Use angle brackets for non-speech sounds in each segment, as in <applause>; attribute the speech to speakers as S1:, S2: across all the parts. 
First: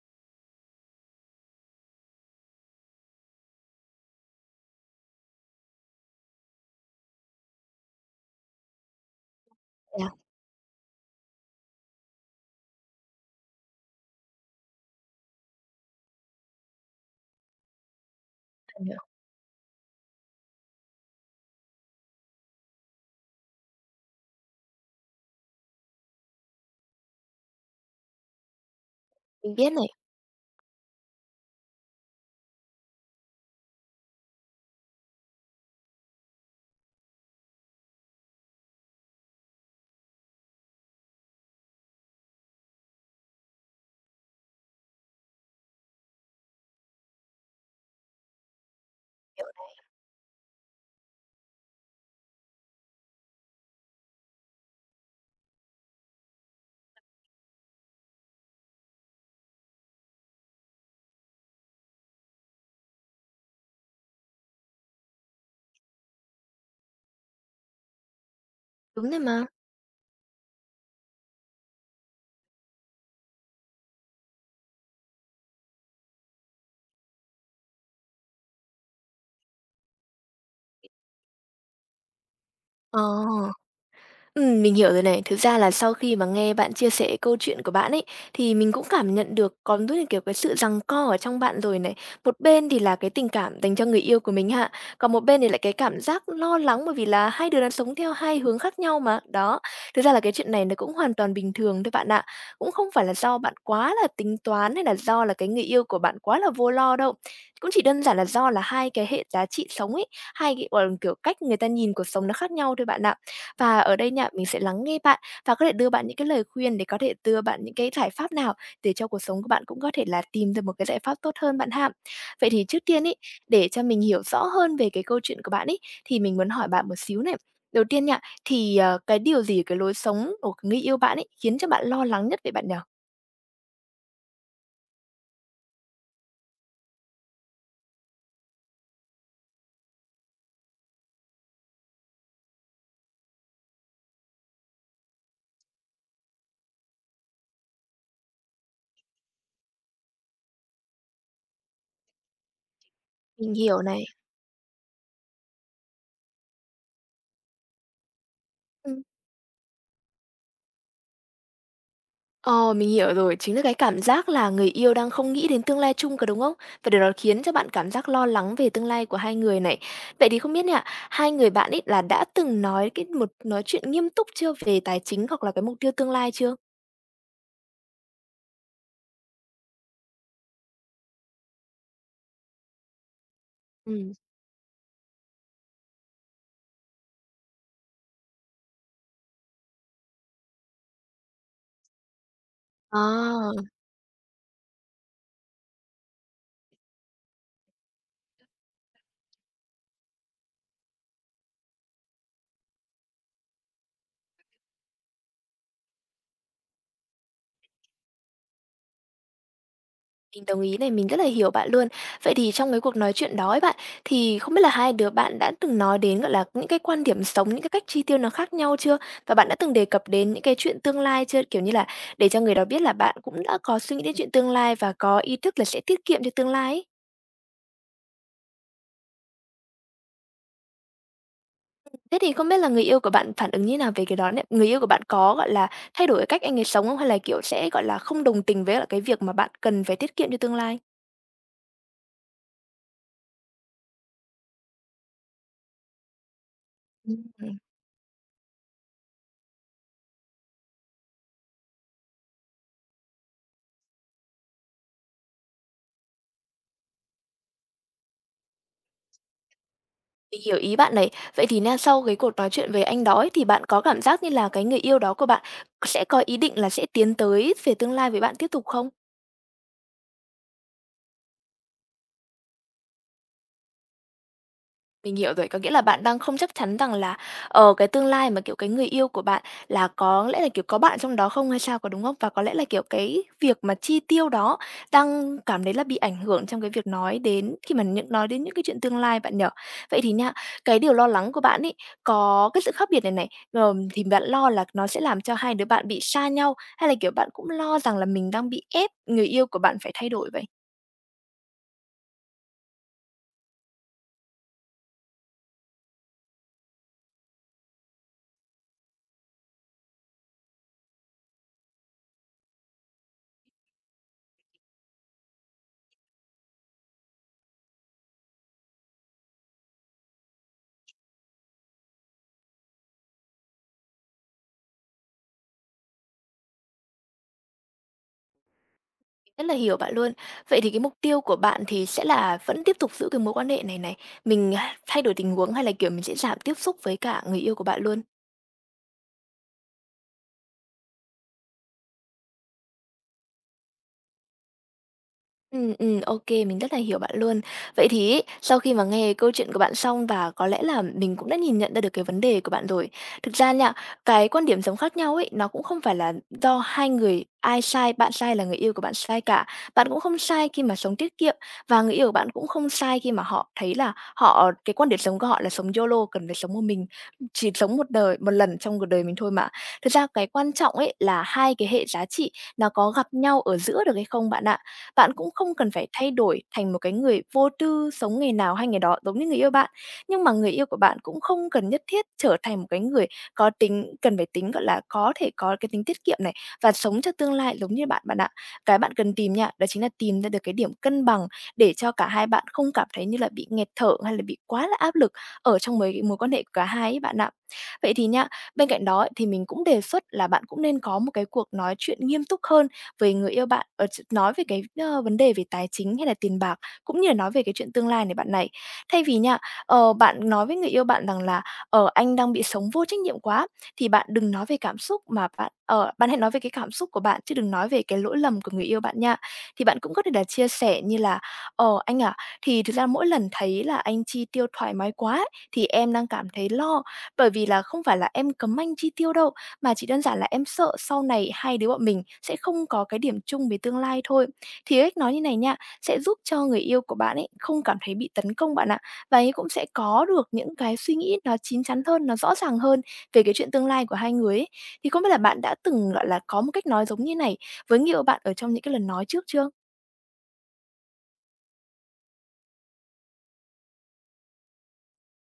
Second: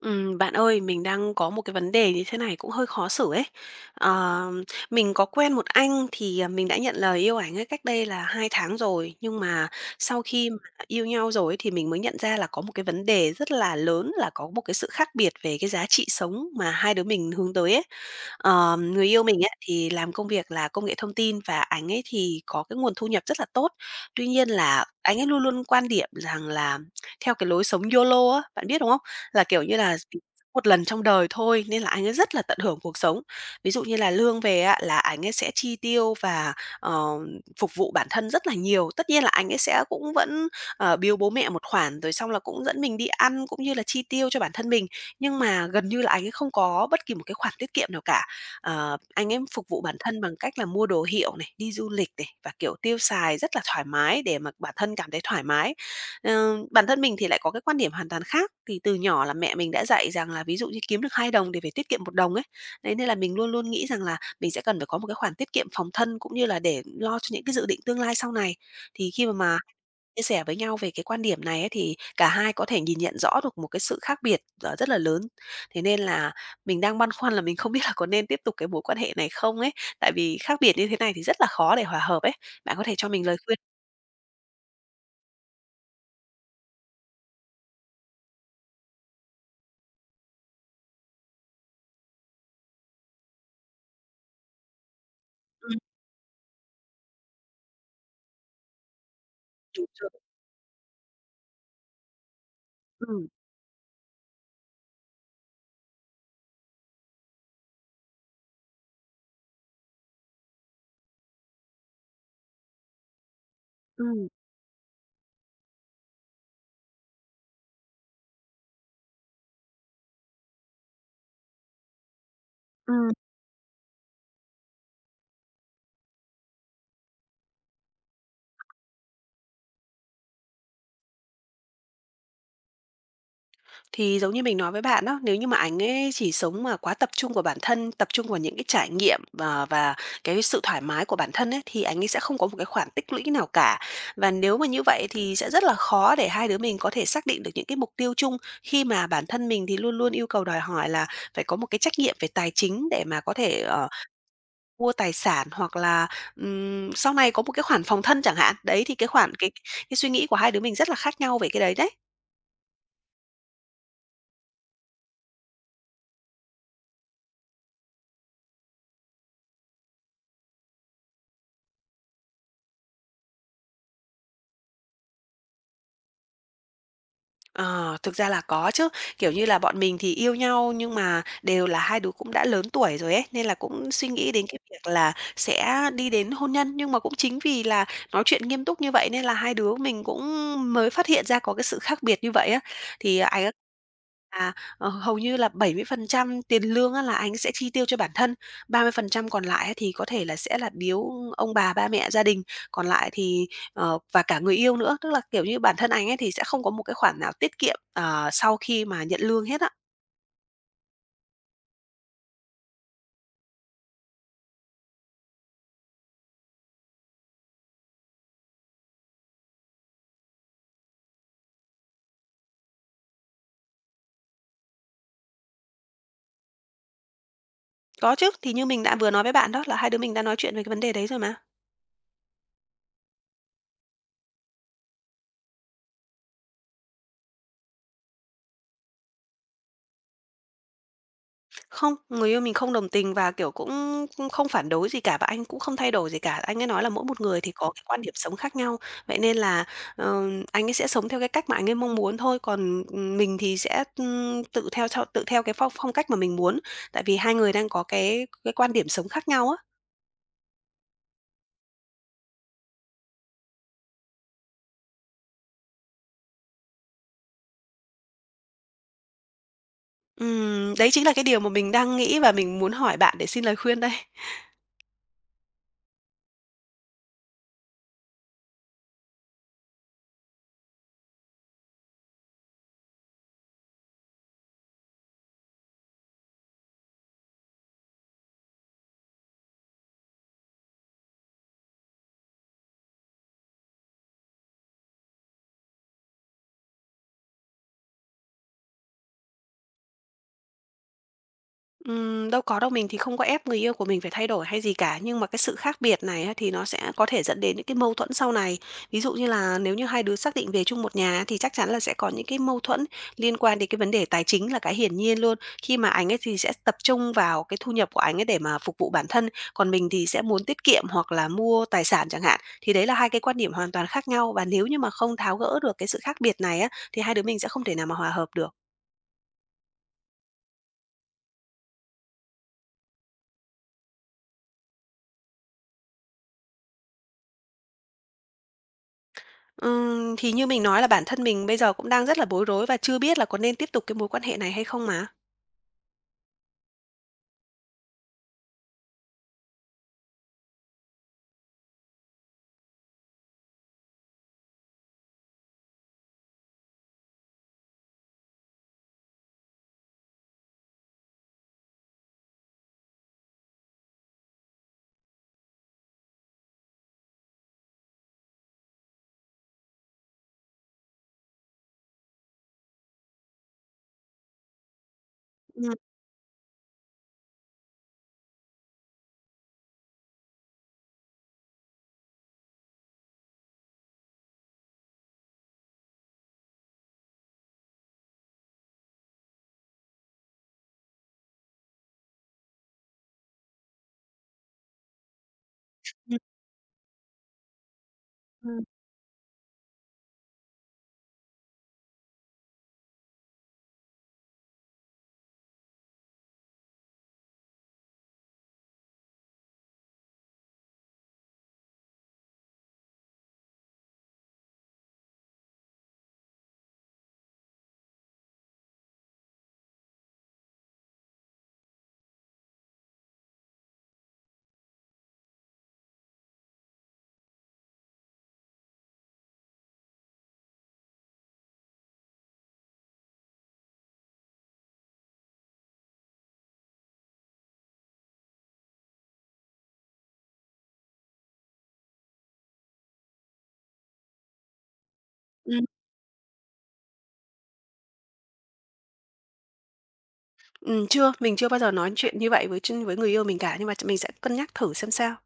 S1: Bạn ơi, mình đang có một cái vấn đề như thế này cũng hơi khó xử ấy. Ờ, mình có quen một anh thì, mình đã nhận lời yêu ảnh ấy cách đây là 2 tháng rồi, nhưng mà
S2: Dạ,
S1: sau khi mà yêu nhau rồi ấy thì mình mới nhận ra là có một cái vấn đề rất là lớn là có một cái sự khác biệt về cái giá trị sống mà hai đứa mình hướng tới ấy.
S2: mình hiểu.
S1: Người yêu mình ấy thì làm công việc là công nghệ thông tin và anh ấy thì có cái nguồn thu nhập rất là tốt. Tuy nhiên là anh ấy luôn luôn quan điểm rằng là theo cái lối sống YOLO á, bạn biết đúng không? Là,
S2: Mình
S1: kiểu
S2: biết
S1: như
S2: này,
S1: là, một lần trong đời thôi, nên là anh ấy rất là tận hưởng cuộc sống. Ví dụ như là lương về á, là anh ấy sẽ chi tiêu và, ờ, phục vụ bản thân rất là nhiều. Tất nhiên là anh ấy sẽ cũng vẫn, bill bố mẹ một khoản, rồi xong là cũng dẫn mình đi ăn cũng như là chi tiêu cho bản thân mình, nhưng mà gần như là anh ấy không có bất kỳ một cái khoản tiết kiệm nào cả. Anh em phục vụ bản thân bằng cách là mua đồ hiệu này, đi du lịch này, và, kiểu, tiêu xài rất là thoải mái để mà bản thân cảm thấy thoải mái. Bản thân mình thì lại có cái quan điểm hoàn toàn khác, thì từ nhỏ là mẹ mình đã dạy rằng là ví dụ như kiếm được 2 đồng thì phải tiết kiệm một đồng ấy. Đấy, nên là mình luôn luôn nghĩ rằng là mình sẽ cần phải có một cái khoản tiết kiệm phòng thân, cũng như là để lo cho những cái dự định tương lai sau này. Thì
S2: đúng rồi
S1: khi mà
S2: mà.
S1: chia sẻ với nhau về cái quan điểm này ấy, thì cả hai có thể nhìn nhận rõ được một cái sự khác biệt, rất là lớn. Thế nên là mình đang băn khoăn là mình không <laughs> biết là có nên tiếp tục cái mối quan hệ này không ấy, tại vì khác biệt như thế này thì rất là khó để hòa hợp ấy. Bạn có thể
S2: Ờ.
S1: cho mình lời khuyên?
S2: Mình hiểu rồi này. Thực ra là sau khi mà nghe bạn chia sẻ câu chuyện của bạn ấy, thì mình cũng cảm nhận được có rất là, kiểu, cái sự giằng co ở trong bạn rồi này. Một bên thì là cái tình cảm dành cho người yêu của mình hạ, còn một bên thì lại cái
S1: Ừm,
S2: cảm giác lo lắng bởi vì là hai đứa đang sống theo hai hướng khác nhau mà. Đó,
S1: đúng
S2: thực
S1: rồi.
S2: ra là cái chuyện này nó cũng hoàn toàn bình thường thôi bạn ạ. Cũng không phải là
S1: Ừm.
S2: do bạn quá là tính toán hay là do là cái người yêu của bạn quá là vô lo đâu. Cũng chỉ đơn giản là do là hai cái hệ giá trị sống ấy, hai cái, gọi là, kiểu, cách người ta nhìn cuộc sống nó khác nhau thôi bạn ạ. Và ở đây
S1: Ừm.
S2: nha, mình sẽ lắng nghe bạn và có thể đưa bạn những cái lời khuyên để có thể đưa bạn những cái giải pháp nào để cho cuộc sống của bạn cũng có thể là tìm được một cái giải pháp tốt hơn bạn ha. Vậy thì trước tiên
S1: Ừm.
S2: ý, để cho mình hiểu rõ hơn về cái câu chuyện của bạn ý thì mình muốn hỏi bạn một xíu này. Đầu tiên nha, thì, cái điều gì ở cái lối sống của người yêu bạn ấy khiến cho bạn lo lắng nhất về bạn nhỉ?
S1: Thì giống như mình nói với bạn đó nếu như mà ảnh ấy chỉ sống mà quá tập trung vào bản thân, tập trung vào những cái trải nghiệm và cái sự thoải mái của bản thân ấy, thì ảnh ấy sẽ không có một cái khoản tích lũy nào cả. Và nếu mà như vậy thì sẽ rất là khó để hai đứa mình có thể xác định được những cái mục tiêu chung, khi mà bản thân mình thì luôn luôn yêu cầu đòi hỏi là phải có một cái trách nhiệm về tài chính để mà có
S2: Mình
S1: thể,
S2: hiểu này.
S1: mua tài sản hoặc là, sau này có một cái khoản phòng thân chẳng hạn. Đấy, thì cái khoản cái suy nghĩ của hai đứa mình rất là khác nhau về cái đấy đấy.
S2: Ờ, mình hiểu rồi, chính là cái cảm giác là người yêu đang không nghĩ đến tương lai chung, cả đúng không? Và điều đó khiến cho bạn cảm giác lo lắng về tương lai của hai người này. Vậy thì không biết nha, hai người bạn ấy là đã từng nói cái một nói chuyện nghiêm túc chưa về tài chính hoặc là cái mục tiêu tương lai chưa?
S1: Ờ, Thực ra là có chứ, kiểu như là, bọn mình thì yêu nhau nhưng mà đều là hai đứa cũng đã lớn tuổi rồi ấy, nên là cũng suy
S2: Ừ.
S1: nghĩ đến cái việc là sẽ đi đến hôn nhân. Nhưng mà cũng chính vì là nói chuyện nghiêm túc như vậy nên là hai đứa mình cũng mới phát hiện ra có cái sự khác biệt như vậy á. Thì anh á
S2: À.
S1: là, hầu như là 70% tiền lương á là anh sẽ chi tiêu cho bản thân, 30% còn lại á thì có thể là sẽ là biếu ông bà, ba mẹ, gia đình. Còn lại thì. Và cả người yêu nữa, tức là, kiểu như, bản thân anh ấy thì sẽ không có một cái khoản nào tiết kiệm, sau khi mà nhận lương hết á.
S2: Mình đồng ý này, mình rất là hiểu bạn luôn. Vậy thì trong cái cuộc nói chuyện đó ấy bạn, thì không biết là hai đứa bạn đã từng nói đến, gọi là, những cái quan điểm sống, những cái cách chi tiêu nó khác nhau chưa? Và bạn đã từng đề cập đến những cái chuyện tương lai chưa? Kiểu như là, để cho người đó biết là bạn cũng đã có suy nghĩ đến chuyện tương lai và có ý thức là sẽ tiết kiệm cho tương lai ấy.
S1: Có chứ, thì như mình đã vừa nói với bạn đó là hai đứa mình đã nói chuyện về cái vấn đề đấy rồi mà.
S2: Thế thì không biết là người yêu của bạn phản ứng như nào về cái đó này? Người yêu của bạn có, gọi là, thay đổi cái cách anh ấy sống không? Hay là, kiểu, sẽ, gọi là, không đồng tình với lại cái việc mà bạn cần phải tiết kiệm cho tương lai?
S1: Không, người yêu mình không đồng tình và, kiểu, cũng cũng không phản đối gì cả và anh cũng không thay đổi gì cả. Anh ấy nói là mỗi một người thì
S2: Ừm.
S1: có cái quan điểm sống khác nhau, vậy nên là, ờ, anh ấy sẽ sống theo cái cách mà anh ấy mong muốn thôi, còn, mình thì sẽ, tự theo cái phong phong cách mà mình muốn. Tại vì hai người đang có cái quan điểm sống khác nhau á.
S2: Mình hiểu ý bạn này. Vậy thì na, sau cái cuộc nói chuyện với anh đó ấy, thì bạn có cảm giác như là cái người yêu đó của bạn sẽ có ý định là sẽ tiến tới về tương lai với bạn tiếp tục không?
S1: Đấy chính là cái điều mà mình đang nghĩ và mình muốn hỏi bạn để xin lời khuyên đây.
S2: Mình hiểu rồi, có nghĩa là bạn đang không chắc chắn rằng là, cái tương lai mà, kiểu, cái người yêu của bạn là có lẽ là, kiểu, có bạn trong đó không hay sao, có đúng không? Và có lẽ là, kiểu, cái việc mà chi tiêu đó đang cảm thấy là bị ảnh hưởng trong cái việc nói đến khi mà những nói đến những cái chuyện tương lai bạn nhỉ? Vậy thì nha, cái điều lo lắng của bạn ấy có cái sự khác biệt này này, thì bạn lo là nó sẽ làm cho hai đứa bạn bị xa nhau, hay là, kiểu, bạn cũng lo rằng là mình đang bị ép người yêu của bạn phải thay đổi vậy?
S1: Đâu có đâu, mình thì không có ép người yêu của mình phải thay đổi hay gì cả, nhưng mà cái sự khác biệt này á, thì nó sẽ có thể dẫn đến những cái mâu thuẫn sau này. Ví dụ như là nếu như hai đứa xác định về chung một nhà á, thì chắc chắn là sẽ có những cái mâu thuẫn liên quan đến cái vấn đề tài chính là cái hiển nhiên luôn. Khi mà anh ấy thì sẽ tập trung vào cái thu nhập của anh ấy để mà phục vụ bản thân, còn mình thì sẽ muốn tiết kiệm hoặc là mua tài sản chẳng hạn. Thì đấy là hai cái quan điểm hoàn toàn khác nhau và nếu như mà không tháo gỡ được cái sự khác biệt này á, thì hai đứa mình sẽ không thể nào mà hòa hợp được.
S2: Rất là hiểu bạn luôn. Vậy thì cái mục tiêu của bạn thì sẽ là vẫn tiếp tục giữ cái mối quan hệ này này, mình thay đổi tình huống, hay là, kiểu, mình sẽ giảm tiếp xúc với cả người yêu của bạn luôn?
S1: Thì như mình nói là bản thân mình bây giờ cũng đang rất là bối rối và chưa biết là có nên tiếp tục cái mối quan hệ này hay không mà.
S2: Ừ, ừ, ok, mình rất là hiểu bạn luôn. Vậy thì ấy, sau khi mà nghe câu chuyện của bạn xong và có lẽ là mình cũng đã nhìn nhận ra được cái vấn đề của bạn rồi. Thực ra nha, cái quan điểm sống khác nhau ấy, nó cũng không phải là do hai người ai sai, bạn sai là người yêu của bạn sai cả. Bạn cũng không sai khi mà sống tiết kiệm, và người yêu của bạn cũng không sai khi mà họ thấy là họ cái quan điểm sống của họ là sống YOLO, cần phải sống một mình, chỉ sống một đời một lần trong cuộc đời mình thôi mà. Thực ra cái quan trọng ấy là hai cái hệ giá trị nó có gặp nhau ở giữa được hay không bạn ạ. Bạn cũng không
S1: Ừm.
S2: cần phải thay đổi thành một cái người vô tư, sống ngày nào hay ngày đó giống như người yêu bạn. Nhưng mà người yêu của bạn cũng không cần nhất thiết trở thành một cái người có tính cần phải tính, gọi là, có thể có cái tính tiết kiệm này và sống cho tương lai giống như bạn bạn ạ. Cái bạn cần tìm nha, đó chính là tìm ra được cái điểm cân bằng để cho cả hai bạn không cảm thấy như là bị nghẹt thở hay là bị quá là áp lực ở trong mối mối
S1: Ừm.
S2: quan hệ của cả hai ấy bạn ạ. Vậy thì nha,
S1: Ừm.
S2: bên cạnh đó ấy thì mình cũng đề xuất là bạn cũng nên có một cái cuộc nói chuyện nghiêm túc hơn với người yêu bạn, ờ, ch nói về cái, vấn đề về tài chính hay là tiền bạc, cũng như là nói về cái chuyện tương lai này bạn này. Thay vì nha, bạn nói với người yêu bạn rằng là "Ờ, anh đang bị sống vô trách nhiệm quá", thì bạn đừng nói về cảm xúc mà bạn hãy nói về cái cảm xúc của bạn chứ đừng nói về cái lỗi lầm của người yêu bạn nha. Thì bạn cũng có thể là chia sẻ như là "Ờ, anh à, thì thực ra mỗi lần thấy là anh chi tiêu thoải mái quá ấy, thì em đang cảm thấy lo, bởi vì là không phải là em cấm anh chi tiêu đâu, mà chỉ đơn giản là em sợ sau này hai đứa bọn mình sẽ không có cái điểm chung về tương lai thôi." Thì cái cách nói như này nha, sẽ giúp cho người yêu của bạn ấy không cảm thấy bị tấn công bạn ạ. Và ấy cũng sẽ có được những cái suy nghĩ nó chín chắn hơn, nó rõ ràng hơn về cái chuyện tương lai của hai người ấy. Thì không biết là bạn đã
S1: Ừm.
S2: từng, gọi là, có một cách nói giống như này với người yêu bạn ở trong những cái lần nói trước chưa?
S1: Ừm, chưa, mình chưa bao giờ nói chuyện như vậy với người yêu mình cả, nhưng mà mình sẽ cân nhắc thử xem sao.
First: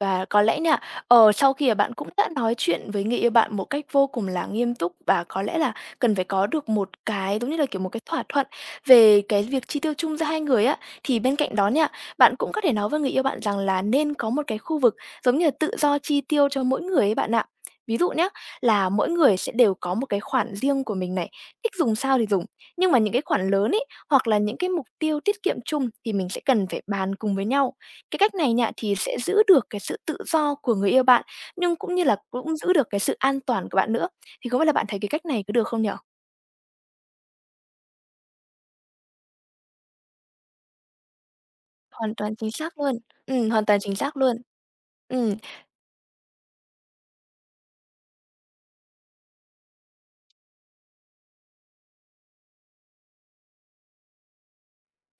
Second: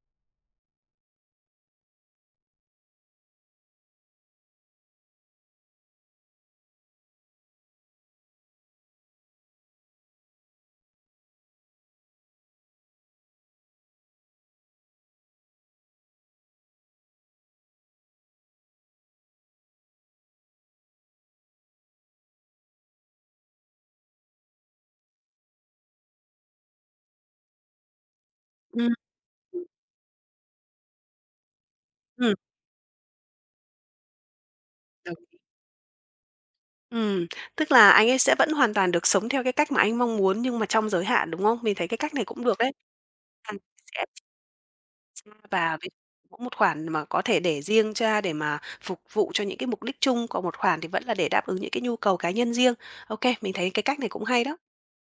S2: Và có lẽ nha, sau khi mà bạn cũng đã nói chuyện với người yêu bạn một cách vô cùng là nghiêm túc và có lẽ là cần phải có được một cái, giống như là, kiểu, một cái thỏa thuận về cái việc chi tiêu chung giữa hai người á, thì bên cạnh đó nha, bạn cũng có thể nói với người yêu bạn rằng là nên có một cái khu vực giống như là tự do chi tiêu cho mỗi người ấy bạn ạ. Ví dụ nhé, là mỗi người sẽ đều có một cái khoản riêng của mình này, thích dùng sao thì dùng. Nhưng mà những cái khoản lớn ấy, hoặc là những cái mục tiêu tiết kiệm chung thì mình sẽ cần phải bàn cùng với nhau. Cái cách này nha,
S1: Ừm.
S2: thì sẽ giữ được cái sự tự do của người yêu bạn, nhưng cũng như là
S1: Ừm.
S2: cũng giữ được cái sự an toàn của bạn nữa. Thì không biết là bạn thấy cái
S1: Đồng
S2: cách
S1: ý.
S2: này có được không nhỉ?
S1: ừm, Tức là anh ấy sẽ vẫn hoàn toàn được sống theo cái cách mà anh mong muốn nhưng mà trong giới hạn, đúng không? Mình thấy cái cách
S2: Hoàn
S1: này
S2: toàn
S1: cũng
S2: chính
S1: được đấy.
S2: xác luôn. Ừm,
S1: À,
S2: hoàn toàn chính
S1: sẽ
S2: xác luôn. Ừm.
S1: và ví cũng một khoản mà có thể để riêng ra để mà phục vụ cho những cái mục đích chung, còn một khoản thì vẫn là để đáp ứng những cái nhu cầu cá nhân riêng. OK, mình thấy cái cách này cũng hay đó.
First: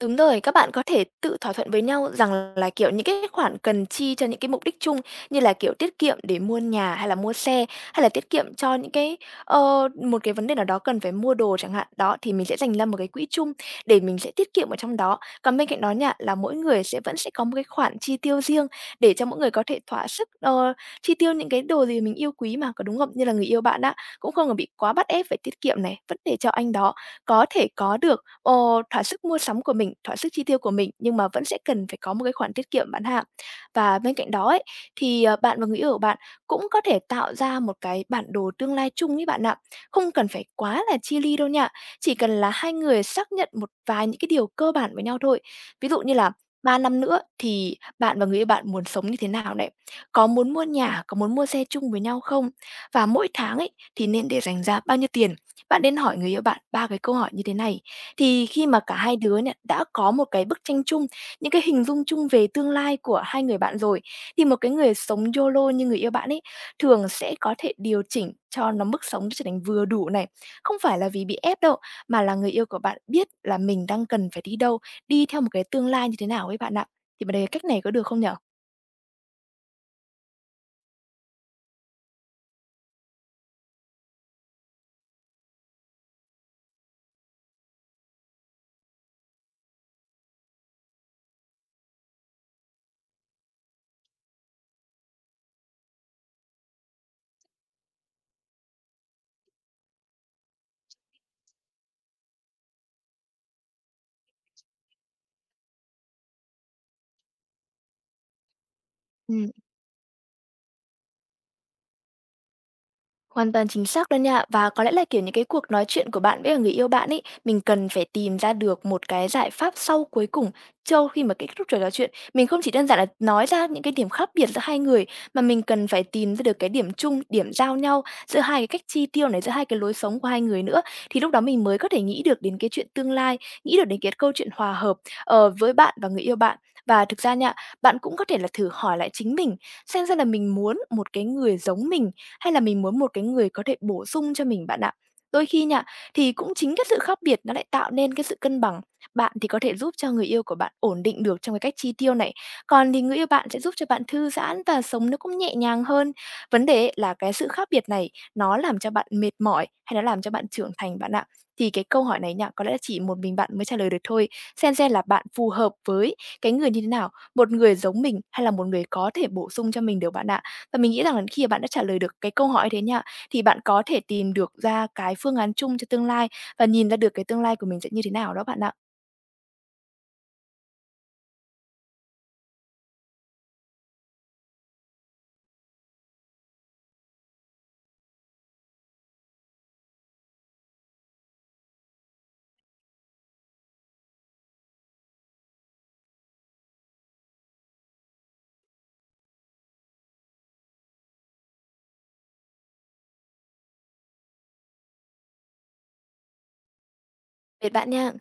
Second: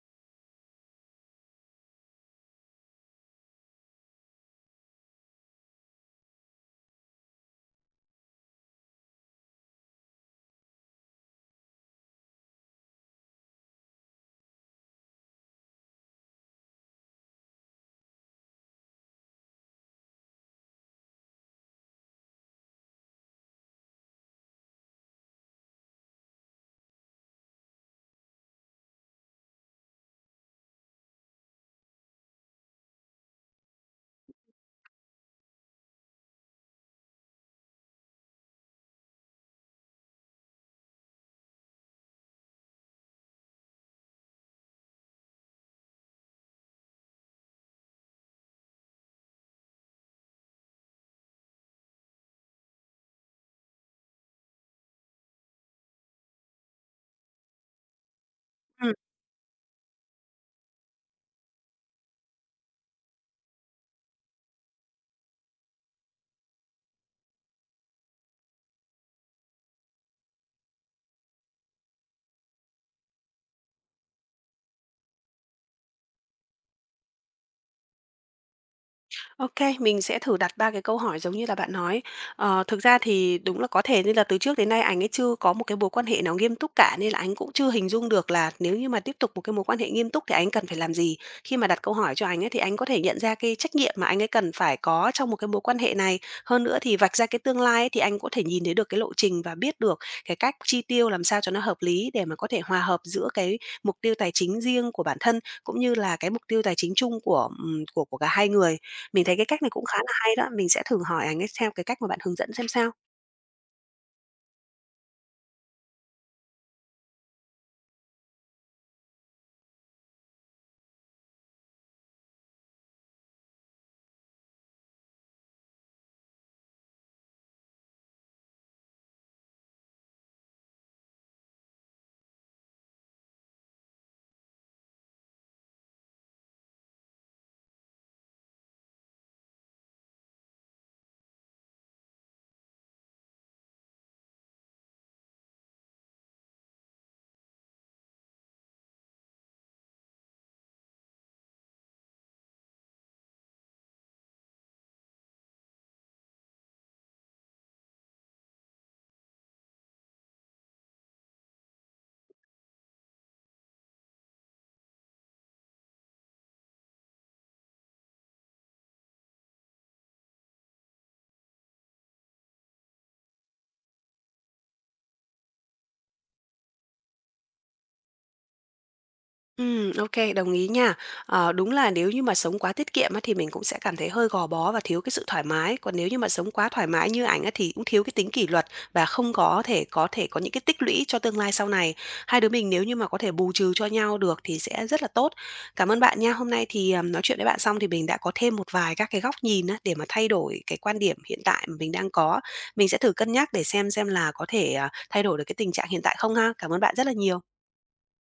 S2: Đúng rồi, các bạn có thể tự thỏa thuận với nhau rằng là, kiểu, những cái khoản cần chi cho những cái mục đích chung như là, kiểu, tiết kiệm để mua nhà hay là mua xe, hay là tiết kiệm cho những cái, một cái vấn đề nào đó cần phải mua đồ chẳng hạn. Đó, thì mình sẽ dành ra một cái quỹ chung để mình sẽ tiết kiệm ở trong đó. Còn bên cạnh đó nha, là mỗi người vẫn sẽ có một cái khoản chi tiêu riêng để cho mỗi người có thể thỏa sức, chi tiêu những cái đồ gì mình yêu quý mà, có đúng không? Như là người yêu bạn á, cũng không còn bị quá bắt ép phải tiết kiệm này, vẫn để cho anh đó có thể có được Ờ, thỏa sức mua sắm của mình, thỏa sức chi tiêu của mình, nhưng mà vẫn sẽ cần phải có một cái khoản tiết kiệm bạn hạ. Và bên cạnh đó ấy, thì, bạn và người yêu của bạn cũng có thể tạo ra một cái bản đồ tương lai chung với bạn ạ. Không cần phải quá là chi ly đâu nha, chỉ cần là hai người xác nhận một vài những cái điều cơ bản với nhau thôi. Ví dụ như là 3 năm nữa thì bạn và người yêu bạn muốn sống như thế nào này? Có muốn mua nhà, có muốn mua xe chung với nhau không? Và mỗi tháng ấy, thì nên để dành ra bao nhiêu tiền, bạn nên hỏi người yêu bạn 3 cái câu hỏi như thế này, thì khi mà
S1: Ừ.
S2: cả hai đứa này đã có một cái bức tranh chung, những cái hình dung chung về tương lai của hai người bạn rồi, thì một cái người sống YOLO như người yêu bạn ấy thường sẽ có thể điều chỉnh cho nó mức sống trở thành vừa đủ này. Không phải là vì bị ép đâu, mà là người yêu của bạn biết là mình đang cần phải đi đâu, đi theo một cái tương lai như thế nào ấy bạn ạ. Thì bạn thấy cách này có được không nhở?
S1: OK, mình sẽ thử đặt 3 cái câu hỏi giống như là bạn nói. Ờ, thực ra thì đúng là có thể như là từ trước đến nay anh ấy chưa có một cái mối quan hệ nào nghiêm túc cả, nên là anh cũng chưa hình dung được là nếu như mà tiếp tục một cái mối quan hệ nghiêm túc thì anh cần phải làm gì. Khi mà đặt câu hỏi cho anh ấy thì anh có thể nhận ra cái trách nhiệm mà anh ấy cần phải có trong một cái mối quan hệ này. Hơn nữa thì vạch ra cái tương lai ấy, thì anh có thể nhìn thấy được cái lộ trình và biết được cái cách chi tiêu làm sao cho nó hợp lý để mà có thể hòa hợp giữa cái mục tiêu tài chính riêng của bản thân, cũng như là cái mục tiêu tài chính chung của cả hai người. Mình thấy cái cách này cũng khá là hay đó, mình sẽ thử hỏi ảnh ấy theo cái cách mà bạn hướng dẫn xem sao.
S2: Hoàn toàn chính xác luôn nha. Và có lẽ là, kiểu, những cái cuộc nói chuyện của bạn với cả người yêu bạn ấy, mình cần phải tìm ra được một cái giải pháp sau cuối cùng cho khi mà kết thúc trò nói chuyện. Mình không chỉ đơn giản là nói ra những cái điểm khác biệt giữa hai người, mà mình cần phải tìm ra được cái điểm chung, điểm giao nhau giữa hai cái cách chi tiêu này, giữa hai cái lối sống của hai người nữa. Thì lúc đó mình mới có thể nghĩ được đến cái chuyện tương lai, nghĩ được đến cái câu chuyện hòa hợp, với bạn và người yêu bạn. Và thực ra nha, bạn cũng có thể là thử hỏi lại chính mình, xem ra là mình muốn một cái người giống mình hay là mình muốn một cái người có thể bổ sung cho mình bạn ạ. Đôi khi nha, thì cũng chính cái sự khác biệt nó lại tạo nên cái sự cân bằng. Bạn thì có thể giúp cho người yêu của bạn ổn định được trong cái cách chi tiêu này, còn thì người yêu bạn sẽ giúp cho bạn thư giãn và sống nó cũng nhẹ nhàng hơn. Vấn đề ấy là cái sự khác biệt này nó làm cho bạn mệt mỏi hay nó làm cho bạn trưởng thành bạn ạ? Thì cái câu hỏi này nha, có lẽ chỉ một mình bạn mới trả lời được thôi. Xem là bạn phù hợp với cái người như thế nào, một người giống mình hay là một người có thể bổ sung cho mình được bạn ạ? Và mình nghĩ rằng là khi mà bạn đã trả lời được cái câu hỏi như thế nha, thì bạn có thể tìm được ra cái phương án chung cho tương lai và nhìn ra được cái tương lai của mình sẽ như thế nào đó bạn ạ.
S1: OK đồng ý nha. Ờ, đúng là nếu như mà sống quá tiết kiệm á, thì mình cũng sẽ cảm thấy hơi gò bó và thiếu cái sự thoải mái. Còn nếu như mà sống quá thoải mái như ảnh á, thì cũng thiếu cái tính kỷ luật và không có thể có những cái tích lũy cho tương lai sau này. Hai đứa mình nếu như mà có thể bù trừ cho nhau được thì sẽ rất là tốt. Cảm ơn bạn nha. Hôm nay thì, nói chuyện với bạn xong thì mình đã có thêm một vài các cái góc nhìn á, để mà thay đổi cái quan điểm hiện tại mà mình đang có. Mình sẽ thử cân nhắc để xem là có thể, à, thay đổi được cái tình trạng hiện tại không ha. Cảm ơn bạn rất là nhiều.
S2: Biệt bạn nha.